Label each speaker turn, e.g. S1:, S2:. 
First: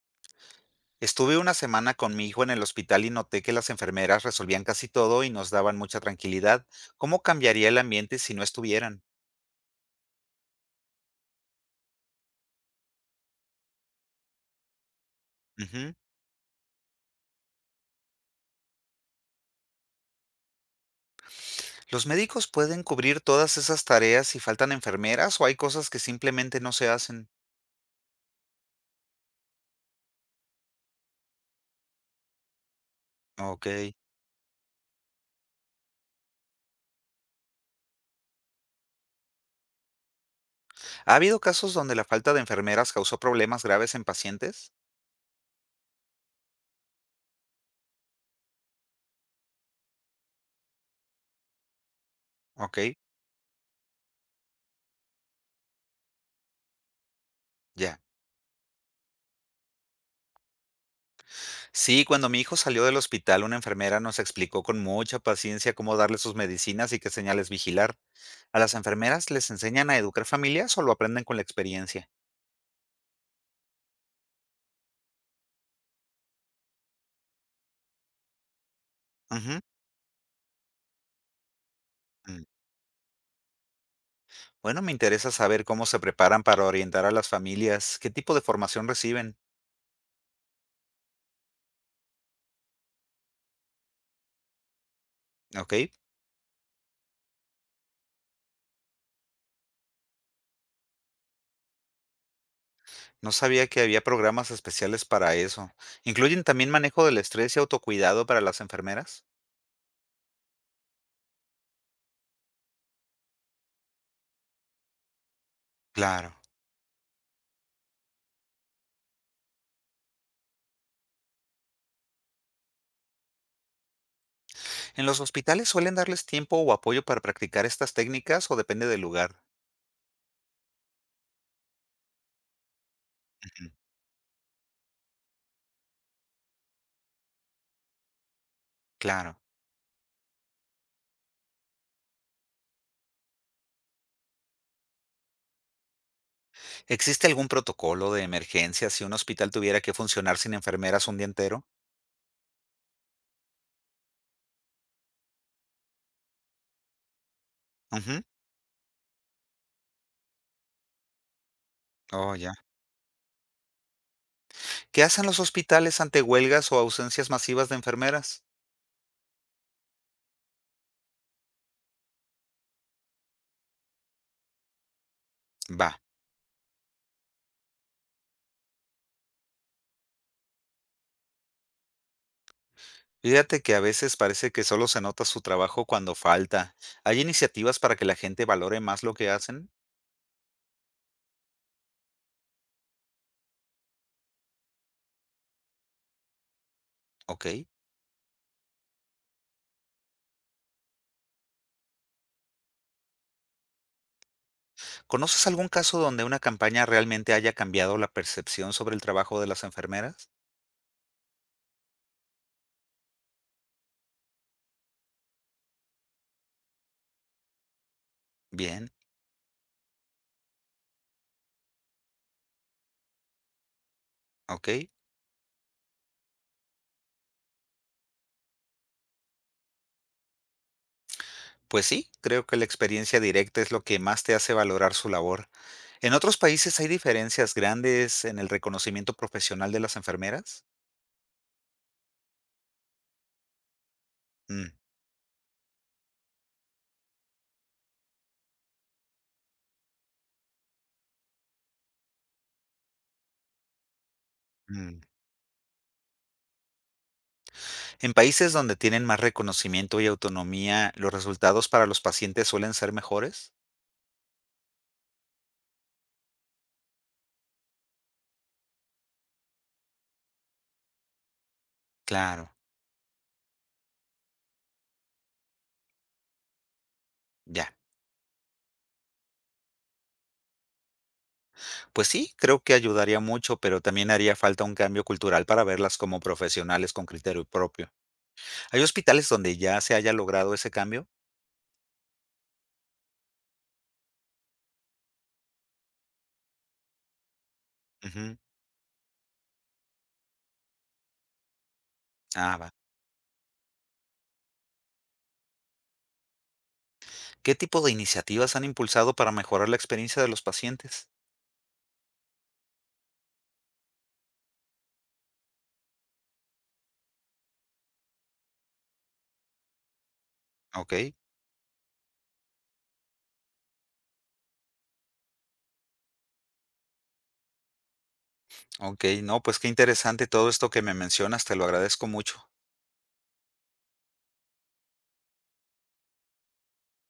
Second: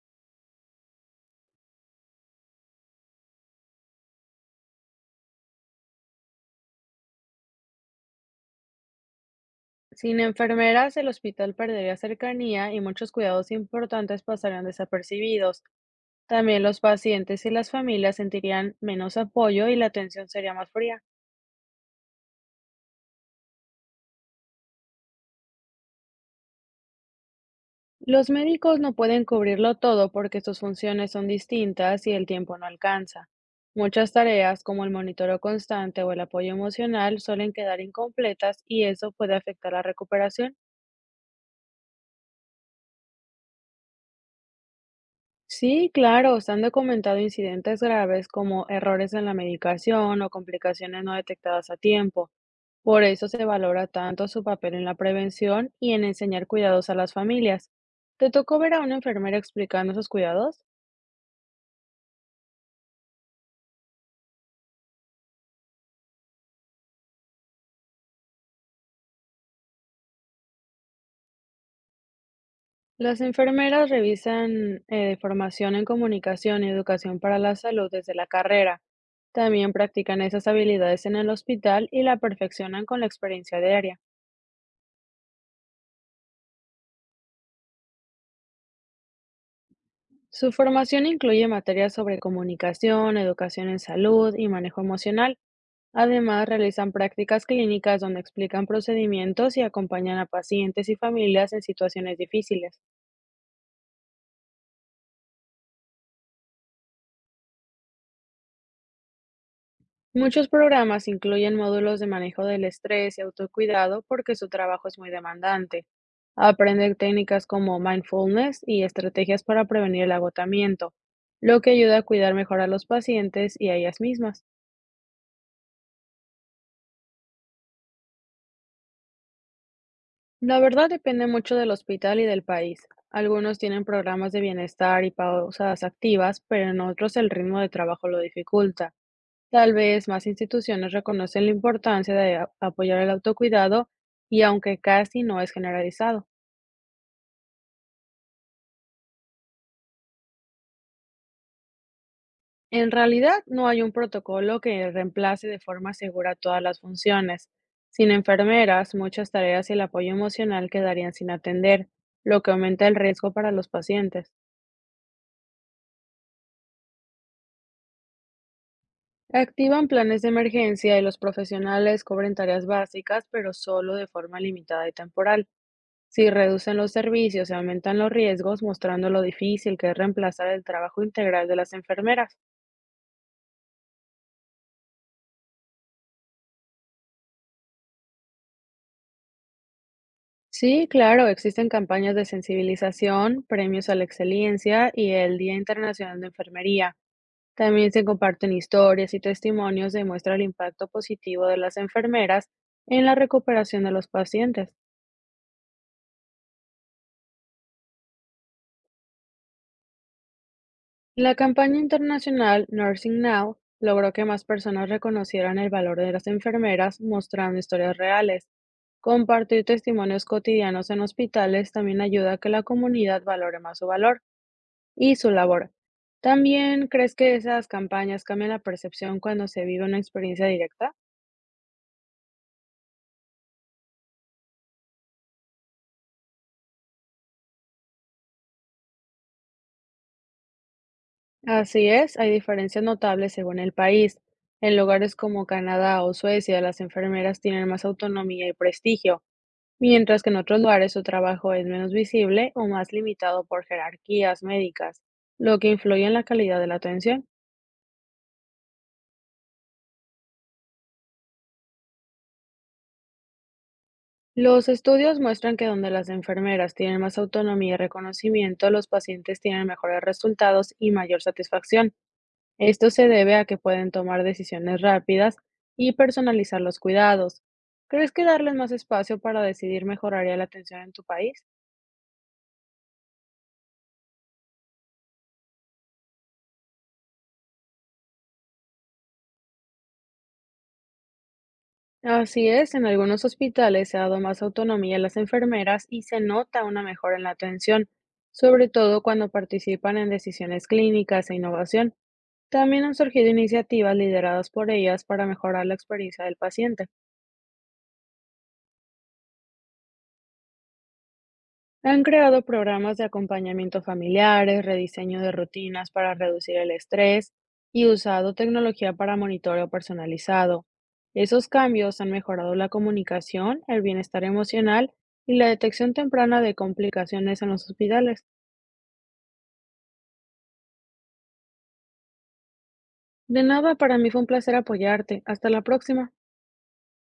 S1: Estuve una semana con mi hijo en el hospital y noté que las enfermeras resolvían casi todo y nos daban mucha tranquilidad. ¿Cómo cambiaría el ambiente si no estuvieran?
S2: Sin enfermeras, el hospital perdería cercanía y muchos cuidados importantes pasarían desapercibidos.
S1: Ujú.
S2: También los pacientes y las familias sentirían menos apoyo y la atención sería más fría.
S1: ¿Los médicos pueden cubrir todas esas tareas si faltan enfermeras o hay cosas que simplemente no se hacen?
S2: Los médicos no pueden cubrirlo todo porque sus funciones son distintas y el tiempo no alcanza.
S1: Ok.
S2: Muchas tareas, como el monitoreo constante o el apoyo emocional, suelen quedar incompletas y eso puede afectar la recuperación.
S1: ¿Ha habido casos donde la falta de enfermeras causó problemas graves en pacientes?
S2: Sí, claro, se han documentado incidentes graves como errores en la medicación o complicaciones no detectadas a tiempo.
S1: Ok,
S2: Por eso se valora tanto su papel en la prevención y en enseñar cuidados a las familias.
S1: ya.
S2: ¿Te tocó ver a una enfermera explicando esos cuidados?
S1: Sí, cuando mi hijo salió del hospital, una enfermera nos explicó con mucha paciencia cómo darle sus medicinas y qué señales vigilar. ¿A las enfermeras les enseñan a educar familias o lo aprenden con la experiencia?
S2: Las enfermeras revisan formación en comunicación y educación para la salud desde la carrera.
S1: Ujú.
S2: También practican esas habilidades en el hospital y la
S1: Mm.
S2: perfeccionan con la experiencia diaria.
S1: Bueno, me interesa saber cómo se preparan para orientar a las familias, qué tipo de formación reciben,
S2: Su formación incluye materias sobre comunicación, educación en salud y manejo emocional.
S1: ¿ok?
S2: Además, realizan prácticas clínicas donde explican procedimientos y acompañan a pacientes y familias en situaciones difíciles.
S1: No sabía que había programas especiales para eso. ¿Incluyen también manejo del estrés y autocuidado para las enfermeras?
S2: Muchos programas incluyen módulos de manejo del estrés y autocuidado porque su trabajo es muy demandante.
S1: Claro.
S2: Aprenden técnicas como mindfulness y estrategias para prevenir el agotamiento, lo que ayuda a cuidar mejor a los pacientes y a ellas mismas.
S1: ¿En los hospitales suelen darles tiempo o apoyo para practicar estas técnicas o depende del lugar?
S2: La verdad depende mucho del hospital y del país. Algunos
S1: Ujú.
S2: tienen programas de bienestar y pausas activas, pero en otros el ritmo de trabajo lo dificulta.
S1: Claro.
S2: Tal vez más instituciones reconocen la importancia de apoyar el autocuidado y aunque casi no es generalizado.
S1: ¿Existe algún protocolo de emergencia si un hospital tuviera que funcionar sin enfermeras un día entero?
S2: En realidad no hay un protocolo que reemplace de forma segura todas las funciones. Sin
S1: Ujú.
S2: enfermeras, muchas tareas y el apoyo emocional quedarían sin atender,
S1: Oh,
S2: lo que
S1: ya.
S2: aumenta el riesgo para los pacientes.
S1: ¿Qué hacen los hospitales ante huelgas o ausencias masivas de enfermeras?
S2: Activan planes de emergencia y los profesionales cubren tareas básicas, pero solo de forma limitada y temporal.
S1: Va.
S2: Si reducen los servicios, se aumentan los riesgos, mostrando lo difícil que es reemplazar el trabajo integral de las enfermeras.
S1: Fíjate que a veces parece que solo se nota su trabajo cuando falta. ¿Hay iniciativas para que la gente valore más lo que hacen?
S2: Sí, claro, existen campañas de sensibilización, premios a la excelencia y el Día Internacional de Enfermería.
S1: Ok.
S2: También se comparten historias y testimonios que muestran el impacto positivo de las enfermeras en la recuperación de los pacientes.
S1: ¿Conoces algún caso donde una campaña realmente haya cambiado la percepción sobre el trabajo de las enfermeras?
S2: La campaña internacional Nursing Now logró que más personas reconocieran el valor de las enfermeras mostrando historias reales.
S1: Bien,
S2: Compartir testimonios cotidianos en hospitales también ayuda a que la comunidad valore más su valor
S1: ok.
S2: y su labor. También, ¿crees que esas campañas cambian la percepción cuando se vive una experiencia directa?
S1: Pues sí, creo que la experiencia directa es lo que más te hace valorar su labor. ¿En otros países hay diferencias grandes en el reconocimiento profesional de las enfermeras?
S2: Así es, hay diferencias notables según el país.
S1: Mm,
S2: En lugares como Canadá o Suecia, las enfermeras tienen más autonomía y prestigio. Mientras que en otros lugares su trabajo es menos visible o más limitado por jerarquías médicas,
S1: mm.
S2: lo que influye en la calidad de la atención.
S1: En países donde tienen más reconocimiento y autonomía, ¿los resultados para los pacientes suelen ser mejores?
S2: Los estudios muestran que donde las enfermeras tienen más autonomía y reconocimiento, los pacientes tienen mejores resultados y mayor satisfacción.
S1: Claro,
S2: Esto se debe a que pueden tomar decisiones rápidas y personalizar los cuidados.
S1: ya.
S2: ¿Crees que darles más espacio para decidir mejoraría la atención en tu país?
S1: Pues sí, creo que ayudaría mucho, pero también haría falta un cambio cultural para verlas como profesionales con criterio propio. ¿Hay hospitales donde ya se haya logrado ese cambio?
S2: Así es, en algunos hospitales se ha dado más autonomía a las enfermeras y se nota una mejora en la atención,
S1: Ujú.
S2: sobre todo cuando participan en decisiones clínicas e innovación.
S1: Ah, va.
S2: También han surgido iniciativas lideradas por ellas para mejorar la experiencia del paciente.
S1: ¿Qué tipo de iniciativas han impulsado para mejorar la experiencia de los pacientes?
S2: Han creado programas de acompañamiento familiares, rediseño de rutinas para reducir el estrés y usado tecnología para monitoreo personalizado.
S1: Ok,
S2: Esos cambios han mejorado la comunicación, el bienestar emocional y la detección temprana de complicaciones en los hospitales.
S1: ok, no, pues qué interesante todo esto que me mencionas, te lo agradezco mucho.
S2: De nada, para mí fue un placer apoyarte. Hasta la próxima.